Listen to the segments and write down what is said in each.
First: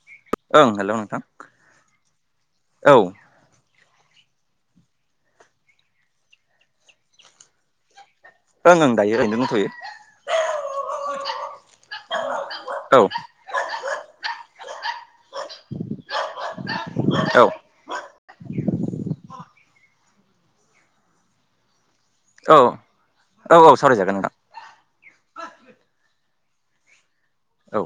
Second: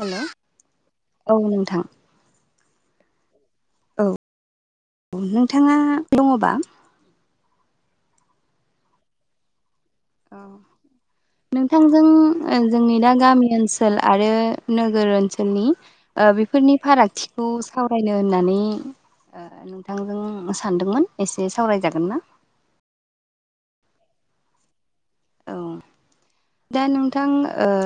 Hello. ओं hello नोंथां औ। औ औ नोंथाङा दङबा। ओं ओं दायो ओरैयनो दथ'यो। औ नोंथांजों जोंनि औ दा गामि ओनसो ओनसोल आरो नोगोर ओनसोलनि ओ बेफोरनि औ फारागथिखौ सावरायनो होननानै ओ नोंथांजों सानदोंमोन एसे सावरायजागोन ना? औ‌ औ औ सावरायजागोन नोंथां। औ दा नोंथां ओ औ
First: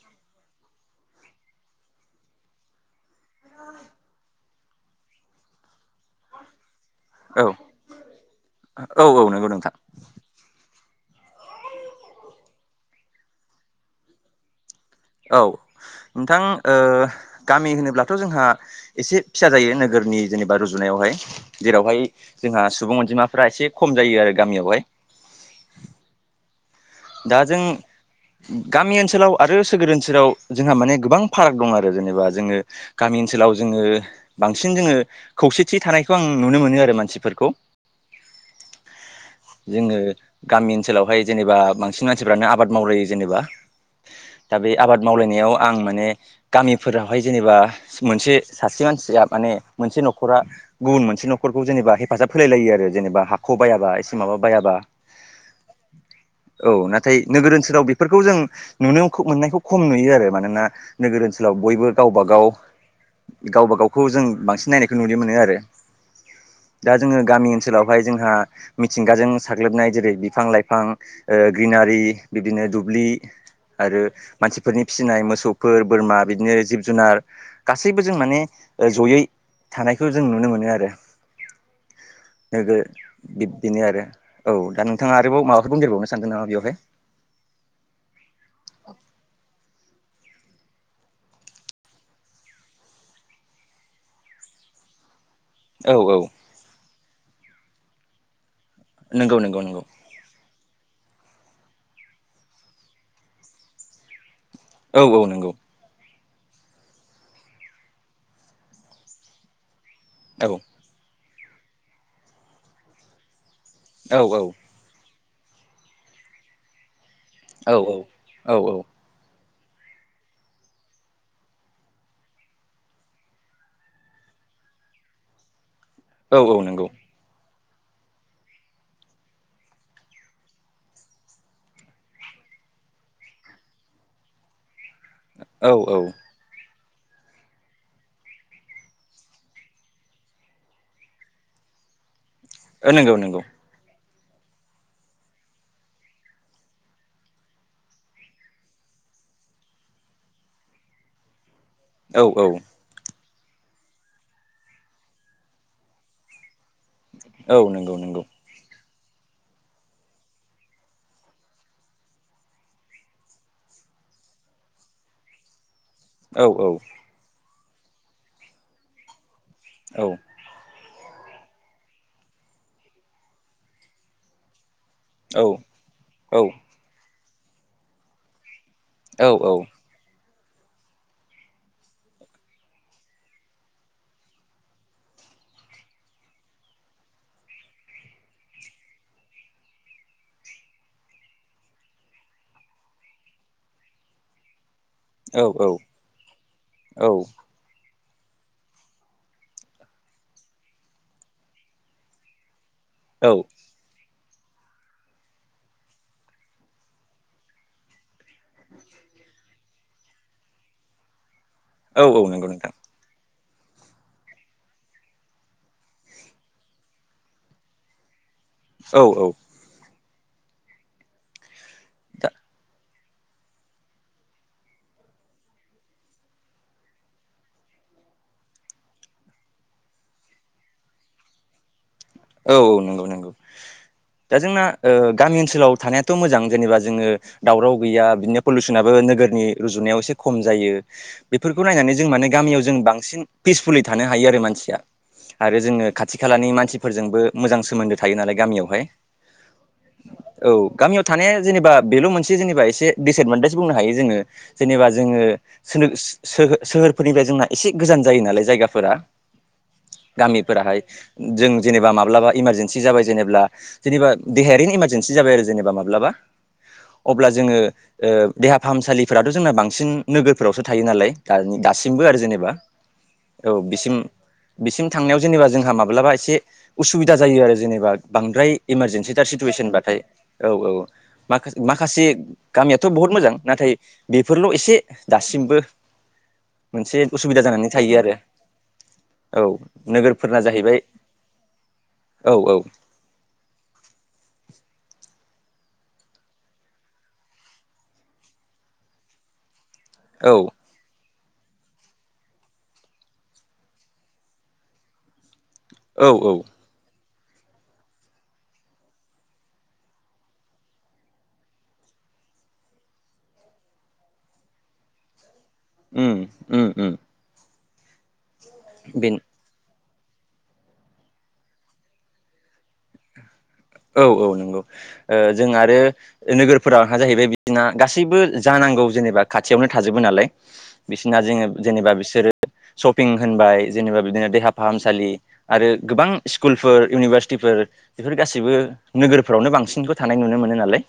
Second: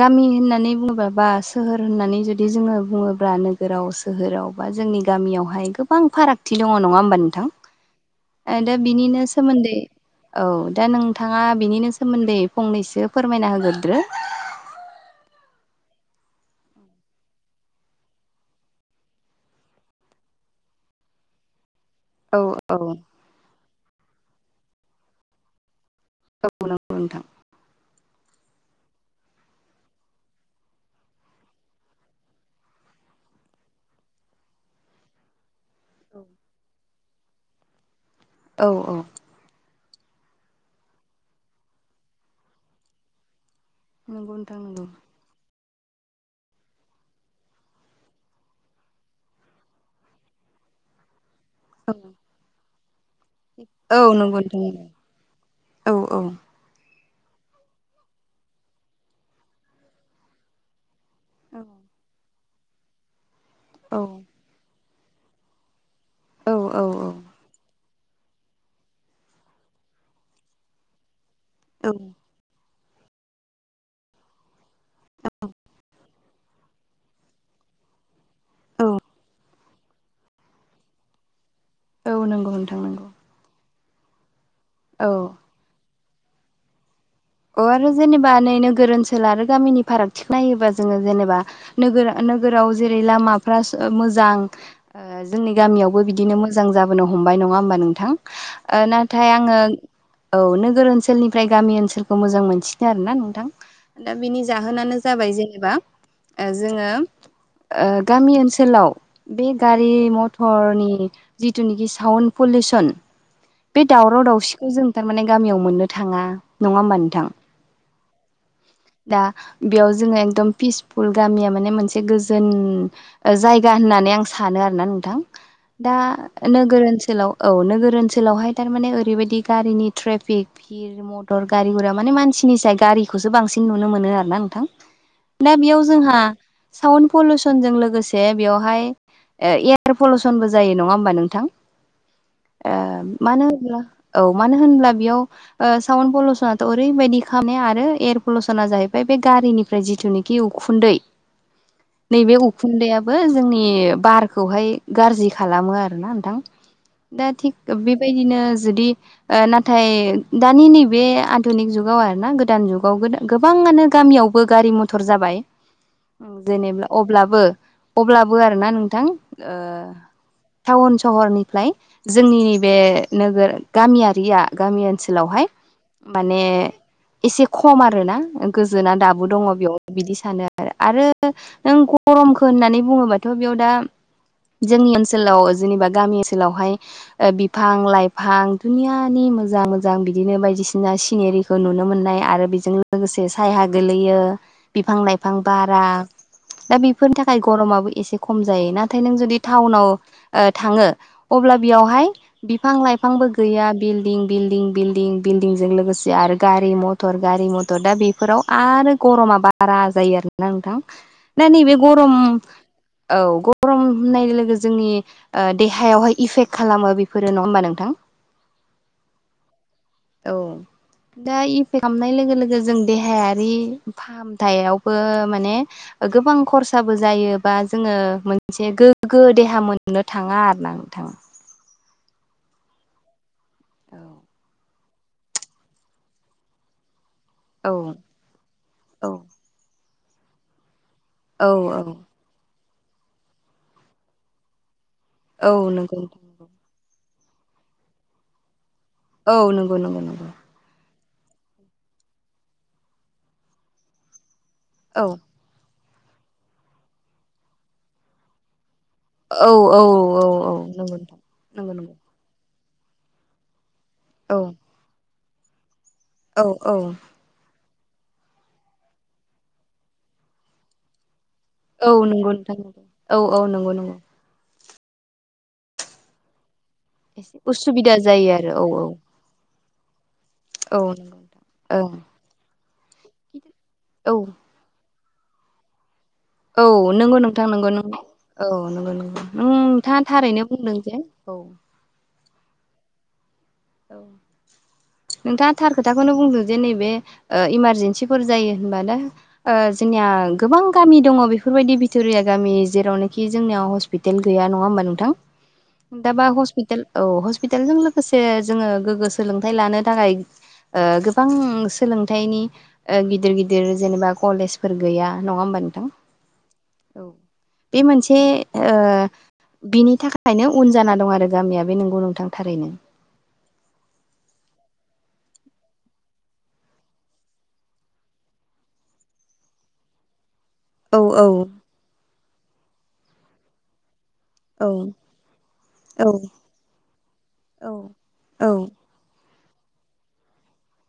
गामि होननानै बुङोब्ला बा सोहोर होननानै जुदि जोङो बुङोब्ला नोगोराव सोहोराव बा जोंनि गामियावहाय गोबां फारागथि दंङ नंङा होमब्ला औ नोंथां? दा औ बिनिनो औ नंगौ सोमोन्दै नोंथां औ दा नोंथाङा बिनिनो सोमोन्दै फंनैसो फोरमायना होग्रोदो। औ नोंथां ओ गामि होनोब्लाथ' जोंहा एसे फिसा जायो नोगोरनि जेनेबा रुजुनायावहाय जेरावहाय औ जोंहा औ सुबुं अनजिमाफोरा एसे खम जायो आरो गामियावहाय। औ नंगौ नोंथां। दा जों गामि ओनसोलाव आरो सोगोर ओनसोलाव जोंहा माने गोबां फाराग दं आरो जेनेबा जोङो गामि ओनसोलाव जोङो बांसिन जोङो खौसेथि थानायखौ आं नुनो मोनो आरो मानसिफोरखौ। औ औ। जोङो गामि ओनसोलावहाय जेनेबा बांसिन मानसिफ्रानो आबाद मावग्रोयो जेनेबा। नंगौ दा नोंथां बे नंगौ आबाद मावलायनायाव आं माने गामिफोरावहाय जेनेबा मोनसे सासे मानसिया माने मोनसे न'खरा गुबुन मोनसे न'खरखौ जेनेबा हेफाजाब होलाय लायो आरो जेनेबा हाखौ बायाबा औ एसे माबा नंगौ नोंथां बायाबा। औ औ औ नाथाय नोगोर ओनसोलाव बेफोरखौ जों नुनो मोननायखौ खम नुयो आरो मानोना नोगोर ओनसोलाव बयबो गावबा गाव गावबा औ गावखौ जों बांसिन नायनाय नुनो मोनो आरो दा जोङो गामि ओनसोलाव खौ हाय जोंहा मिथिंगाजों साग्लोबनाय जेरै बिफां-लाइफां ओ औ ग्रिनारि बिदिनो दुब्लि आरो मानसिफोरनि फिसिनाय मोसौफोर बोरमा बिदिनो जिब जुनार। गासैबो जों माने औ जयै थानायखौ जों नुनो मोनो आरो। औ नंगौ नोगो नोंथां नंगौ बिब्दिनो आरो औ दा औ नोंथाङा आरोबाव माबाफोर बुंदेरबावनो सानदों नामा बेवहाय? अ आरो जेनेबा नै नोगोर ओनसोल आरो गामिनि फारागथिखौ नायोबा जोङो जेनेबा नोगोर नोगोराव जेरै लामाफोरा मोजां। ओ जोंनि औ गामियावबो औ बिदिनो मोजां जाबोनो हमबाय नंङा होमबा नोंथां? ओ नाथाय नंगौ आङो नंगौ नंगौ औ नोगोर ओनसोलनिफ्राय गामि ओनसोल खौ मोजां मोनसिनो आरोना नोंथां दा बिनि जाहोनानो औ औ जाबाय नंगौ जेनेबा ओ जोङो गामि ओनसोलाव बे गारि मथ औ थर नि जिथुनिखि साउन पलिउसन बे औ दावराव औ दावसिखौ जों थारमाने गामियाव मोननो थाङा नङा होमबा नोंथां? औ औ औ औ। दा बेयाव जोङो एकदम पिसफुल गामिया माने मोनसे गोजोन ओ जायगा होननानै आं सानो आरोना नोंथां दा औ औ नोगोर नंगौ ओनसोलाव औ नोगोर ओनसोलावहाय थारमाने ओरैबायदि ट्रेफिक भिर गारि मथर गारि गुरा माने मानसिनि साय गारिखौसो बांसिन नुनो मोनो आरो ना नोंथां दा औ बेयाव जोंहा औ साउन्ड पलउसनजों लोगोसे बेवहाय ओ एयार पलुसनबो जायो नङा होमबा नोंथां? ओ नंगौ नंगौ मानो होनब्ला औ मानो होनब्ला बेयाव साउन पलसना ओरैबायदि खालामनाया आरो एयार पलुसना जाहैबाय बे गारिनिफ्राय जिथुनिखि उखुन्दै [inaudible] औ नैबे औ उखुन्दैयाबो जोंनि बारखौहाय गाज्रि खालामो आरो ना नोथां। दा औ थिग नंगौ नंगौ बिबायदिनो जुदि ओ नाथाय दानि नैबे। [unintelligible] धोनिग जुगाव आरो ना गोदान जुगाव [unintelligible] गोबाङानो गामियावबो गारि मथर जाबाय। औ औ दोनिब्ला अब्लाबो अब्लाबो आरोना नोंथां ओ। औ टाउन सहरनिफ्लाय जोंनि बे नोगोर गामियारिया गामि ओनसोलावहाय। औ माने औ एसे खम आरोना गोजोना औ दाबो दङ औ बेयाव। बिदि सानो आरो आरो नों गरमखौ होननानै बुङोबाथ बेयाव दा। जोंनि ओनसोलाव जिनिबा गामि ओनसोलावहाय। ओ बिफां लाइफां दुनियानि मोजां मोजां बिदिनो बायदिसि। ना सिंङिरिखौ नुनो मोननाय आरो बिजों लोगोसे सायहा गोलैयो। बिफां लाइफां औ बारा दा बेफोरनि औ थाखाय। गरमाबो एसे खम जायो नाथाय नों जुदि टाउनाव। ओ थाङो अब्ला बियावहाय बिफां लाइफ। औ फांबो गैया बिल्डिं बिल्डिं बिल्डं बिल्ड। दिंजों लोगोसे आरो गारि मथर गारि मटर दा बेफोराव आरो गरमा बा। आरा जायो आरोना नोंथां ना नैबे गरम। औ नंगौ नोंथां औ गरम होननाय लोगो जोंनि। ओ देहायावहाय इफेक्ट खालामो बेफोरो नङा होमबा नोंथां। औ औ। औ दा इफेक्ट आमनाय दा लोगो लोगो जों देहायारि फा। फाहामथायावबो माने। ओ गोबां खरसाबो जायोबा जोङो मोनसे गोग्गो देहा मोननो थाङा आरो ना। [unintelligible] औ नोंगौ नोंगौ औ दा जोंना। ओ गामि ओनसोलाव थानायाथ मोजां जेनेबा जोङो। दावराव गैया बिननो पलिउसनाबो औ नोगोरनि रुजुनायाव एसे खम जायो। औ बेफोरखौ औ नायनानै जों माने गामियाव जों बांसिन पिसफुलै थानो हायो आरो मानसिया आरो औ जोङो नंगौ खाथि खा। [unintelligible] खोलानि मानसिफोरजोंबो मोजां सोमोन्दो थायो नालाय गामियावहाय। औ नोंगौ नोंगौ नंगौ। औ गामियाव थानाया जेनेबा बेल मोनसे जेनेबा एसे बेसेदमोबैसे बुंनो हायो जोङो। जेनेबा औ जोङो सोनोगोस सोहो सोहोरफोरनिफ्राय जोंना एसे गोजान जायो नालाय जायगाफोरा। औ औ औ औ गामिफोराहाय नंगौ। [unintelligible] जों जेनेबा नंगौ माब्लाबा इमारजेनन्सि जाबाय जेनेब्ला जेनिबा औ देहायारिनि इमार। जेन्सि जाबाय आरो जेनेबा माब्लाबा। औ औ। अब्ला जोङो ओ देहा फाहामसालिफोराद जोंना बांसिन नोगोरफोरावसो थायो नालाय दानि दा। औ सिमबो आरो नंगौ जेनेबा नोंथां नंगौ औ नंगौ बिसिम नंगौ बिसिम थांनायाव जेनेबा जोंहा माब्लाबा एसे। उसुबिदा एसे जायो‌ आरो जेनेबा उसुबिदा जायो बांद्राय आरो औ औ इमारजेन्सि। टार सिटुवेसनबाथाय औ औ नंगौ माखा नोंथां ओं माखासे गामियाथ बहुत मोजां नाथाय बेफोरल ' एसे दासिमबो औ मोनसे नोंगौ उसुबिदा नोंथां जानानै नोंगौ नोंगौ थायो आरो औ नोंगौ नोंगौ औ नों थाङा नोगोरफोरना थारैनो बुंदों जाहैबाय जे औ। औ औ। औ। नोंथाङा थार खोथाखौनो बुंदों जे नैबे ओ इमारजेन्सिफोर जायो होनबा दा ओ जोंनिया औ गोबां गामि दङ बेफोरबायदि बिथुरिया गामि जेरावनोखि जोंनियाव हस्पिटेल गैया नङा होमबा नोंथां? औ दाबा औ हस्पिटाल औ हस्पितालजों लोगोसे जोङो गोग्गो सोलोंथाइ लानो थाखाय ओ गोबां सोलोंथाइनि ओ गिदिर गिदिर जेनेबा कलेजफोर गैया नङा होमबा नोंथां? उम उम उम। औ बे मोनसे ओ‌ बे बिनि थाखायनो उन जाना दं आरो गामिया बे नंगौ नोंथां थारैनो। औ औ नोंगौ जों आरो नोगोरफोराहा जाहैबाय बिदिना गासैबो जानांगौ जेनेबा खाथियावनो थाजोबो नालाय। औ बिसिना औ जोङो जेनेबा बिसोरो सशपिं होनबाय जेनेबा बिदिनो दे देहा औ फाहामसालि आरो गोबां औ स्कुलफोर इउनिभारसिटिफोर औ बेफोर औ गासैबो नोगोरफोरावनो बांसिनखो थानाय नुनो मोनो नालाय।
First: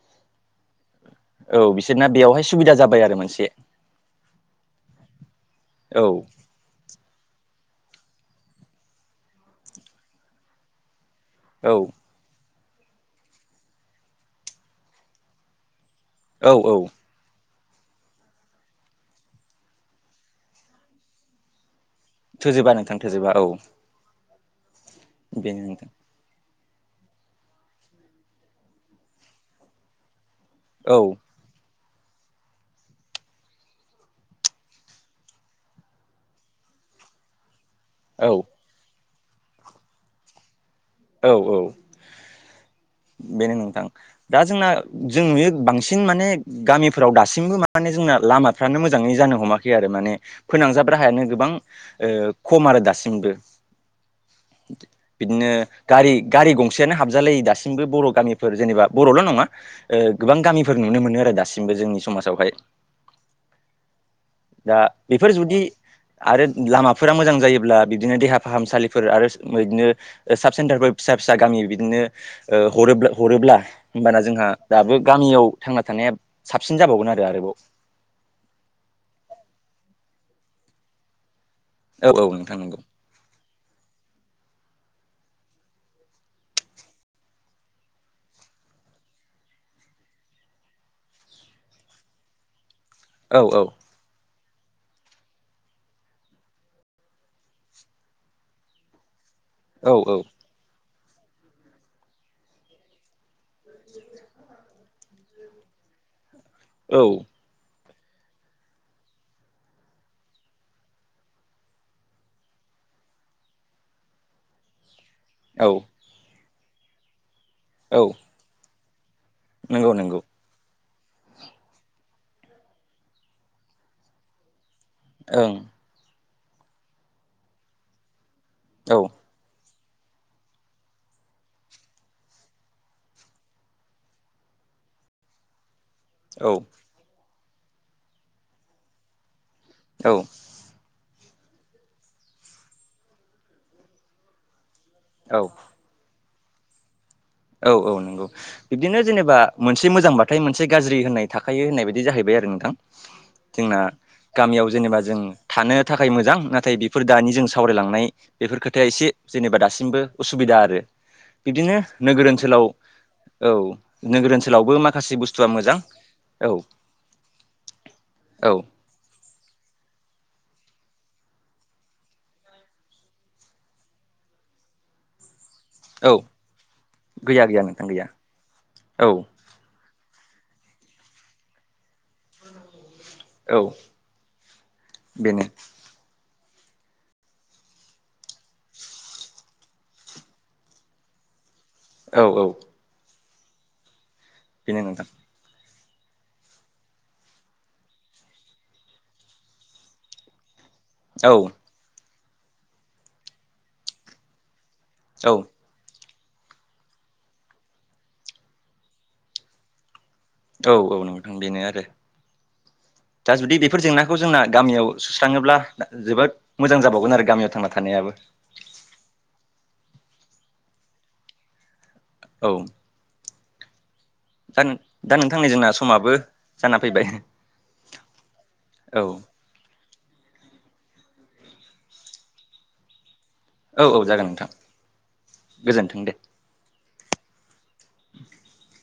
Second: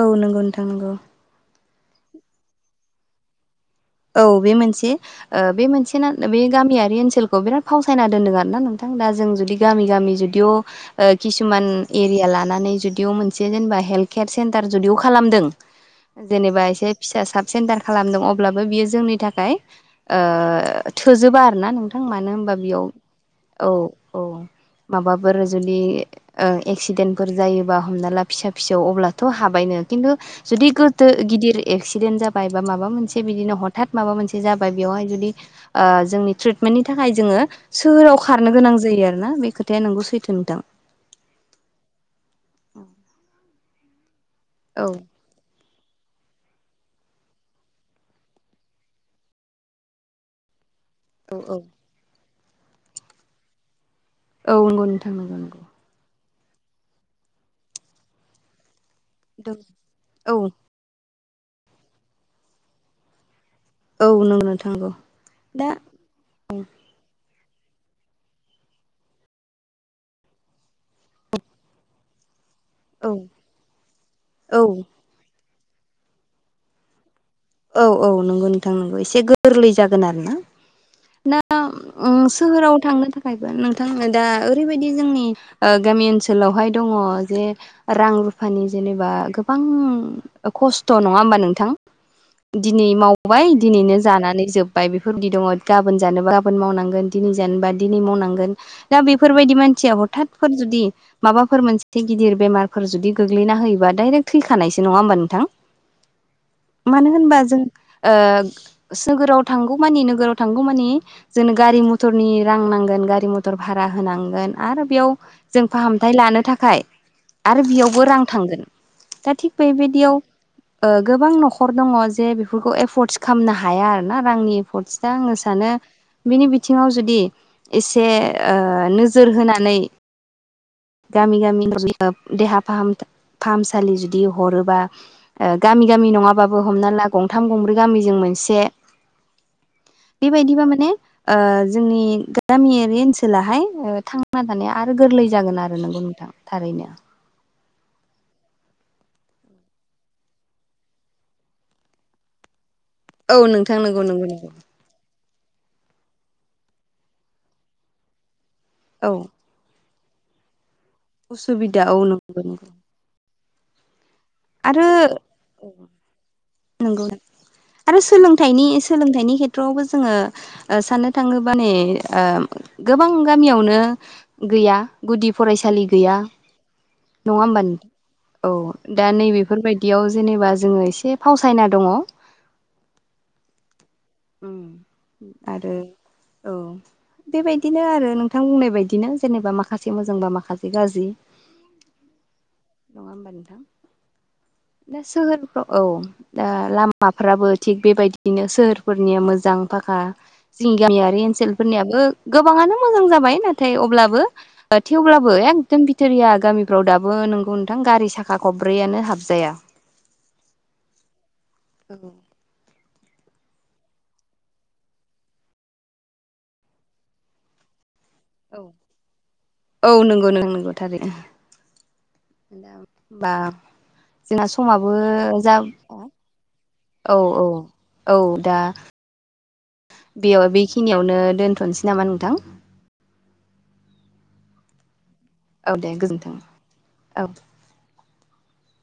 औ नोंगौ नोंथां नोंगौ। औ बिसोरना बेवहाय सुबिदा जाबाय आरो मोनसे। औ बे मोनसे ओ बे मोनसे औ ना बे गामियारि ओनसोलखौ बिराद फावसायना दोननो आरो ना नोंथां दा जों जुदि गामि गामि जुदिअ' ओ किसुमान औ इ बिया लानानै जुदिअ मोनसे जेनेबा हेल्थ केयार सेन्टार जुदिअ खालामदों औ जेनेबा औ एसे फिसा साब सेन्टार खालामदों अब्लाबो बियो जोंनि थाखाय ओ थोजोबा आरो ना नोंथां। थां मानो होनबा थोजोबा बेयाव नोंथां थोजोबा औ औ माबाफोर बेनो जुदि। नोंथां ओं एक्सिडेन्टफोर जायोबा हमना ला फिसा फिसौ अब्लाथ' हाबायनो खिन्थु जुदि औ गोदो गिदिर एक्सिडेन्ट जाबाय बा माबा मोनसे बिदिनो हथात माबा मोनसे जाबाय बेयावहाय जुदि ओ जोंनि ट्रिटमेन्टनि थाखाय जोङो सोहोराव औ खारनो गोनां जायो आरोना बे खोथाया नोंगौ सैथो नोंथां। औ औ बेनो नोंथां दा जोंना औ औ जों नुयो बांसिन माने गामिफोराव दासिमबो माने जोंना लामाफ्रानो मोजाङै जानो हमाखै आरो माने फोनांजाब राहायानो गोबां ओ खम आरो दासिमबो। औ औ नंगौ नोंथां नंगौ बिदिनो गारि गारि गंसेयानो हाबजालायो दासिमबो बर' गामि फोर जेनेबा बर'ल' नङा नंगौ ओ औ गोबां गामिफोर नुनो मोनो आरो दासिमबो जोंनि समाजावहाय। औ नंगौ नोंथां दा नंगौ बेफोर जुदि दा आरो लामा फोरा मोजां जायोब्ला बिदिनो देहा फाहामसालिफोर आरो सो बिदिनो साब सेन्टारफोर फिसा फिसा गामि बिदिनो ओ हरो औ हरोब्ला होमबाना जोंहा औ दाबो गामियाव थांना थानाया साबसिन जाबावगोन आरो आरोबाव। औ औ नंगौ नोंथां नोंगौ एसे गोरलै जागोन आरोना ना ना औ ओम औ नोंथां सोहोराव नंगौ थांनो था थायबो नोंथां दा ओरैबायदि जोंनि ओ गामि ओनसोलावहाय दङ जे। रां रुफानि जेनेबा गोबां ओ खस्थ' नङा होमबा नोंथां। दिनै औ मावबाय औ दिनैनो जानानै जोब बाय बेफोरबायदि दङ गाबोन जानोबा गाबोन मावनांगोन दिनै जानोबा दिनै मावनांगोन। दा बेफोरबायदि मानसिया हथातफोर जुदि माबाफोर मोनसे गिदिर बेमारफोर जुदि। गोग्लैना होयोबा डाइरेक्ट थैखानायसो नङा होमबा नोंथां औ मानो बा जों ओ सोगोराव थांगौ मानि नोगोराव थांगौ मानि। जोंनो गारि मथरनि रां नांगोन गारि मथर भारा होनांगोन आरो बेयाव। जों औ फाहामथाय लानो थाखाय आरो औ बेयावबो रां थांगोन। दा थिग नंगौ नंगौ बेबायदियाव गोबां ओ न'खर दङ। जे बेफोरखौ एफर्टस खालामनो हाया आरो ना रांनि एफर्ट आङो ओं सानो। बिनि बिथिङाव जुदि एसे ओ औ नोजोर होनानै। गामि गामि देहा फाहामसालि जुदि हरोबा। ओ गामि गामि औ नङाबाबो हमना ला गंथाम गंब्रै गामिजों मोनसे। औ। बेबायदिबा माने ओ जोंनि गामियारि ओनसोलाहाय ओ थां थांना थानाया आरो गोरलै औ जागोन आरो नोंगौ नोंथां थारैनो। औ औ नंगौ। बिब्दिनो जेनेबा मोनसे मोजांबाथाय मोनसे गाज्रि होननाय थाखायो होननाय बायदि जाहैबाय आरो नोंथां। औ नोंथां जोंना नंगौ नंगौ नंगौ। गामियाव जेनेबा जों। थानो थाखाय मोजां नाथाय बेफोर दानि जों सावरायलांनाय बेफोर खोथाया एसे औ जेनेबा दासिमबो। उसुबिदा आरो। बिब्दिनो उसुबिदा औ नंगौ। नोगोर ओनसोलाव नंगौ औ नोगोर ओनसोलावबो आरो माखासे बुस्थुआ मोजां। औ नंगौ नोंथां आरो औ सोलोंथाइनि सोलोंथाइनि खेथ्रआवबो जोङो। ओ साननो थाङोबा नेै ओ गोबां गामियावनो। गैया गुदि फरायसालि। औ गैया नङा गैया होमबा गैया गैया नोंथां औ दा नैबे। बेफोरबायदियाव जेनेबा जोङो एसे फावसायना दङ'। औ। उम बेनो आरो औ। बेबायदिनो आरो नोंथां बुंनाय बायदिनो जेनेबा माखासे मोजांबा माखासे गाज्रि। औ औ। नङा होमबा नोंथां बेनो दा नोंथां सो औ दा लामाफ्राबो थिग बेबायदिनो सोहोरफोरनिया मोजां फाखा। जोंनि गामियारि औ ओनसोलफोरनियाबो गोबाङानो मोजां जाबाय नाथाय अब्लाबो। औ थेवब्लाबो एखदम बिथोरिया गामिफ्राव दाबो नोंगौ नोंथां गारि साखा खब्रैआनो हाबजाया। औ औ नोंथां बेनो आरो। दा जुदि बेफोर जेंनाखौ जोंना गामियाव सुस्राङोब्ला जोबोद। मोजां जाबावगोन आरो गामियाव थांना थानायाबो। औ औ नंगौ नोंथां नंगौ थारैनो। औ होनबा जोंना दा समाबो दा नोंथांनि जा जोंना समाबो जाना फैबाय औ औ। औ दा औ बेयाव बेखिनियावनो दोनथ'नोसै नामा नोंथां। औ औ जागोन नोंथां। औ दे गोजोन्थों औ। [inaudible]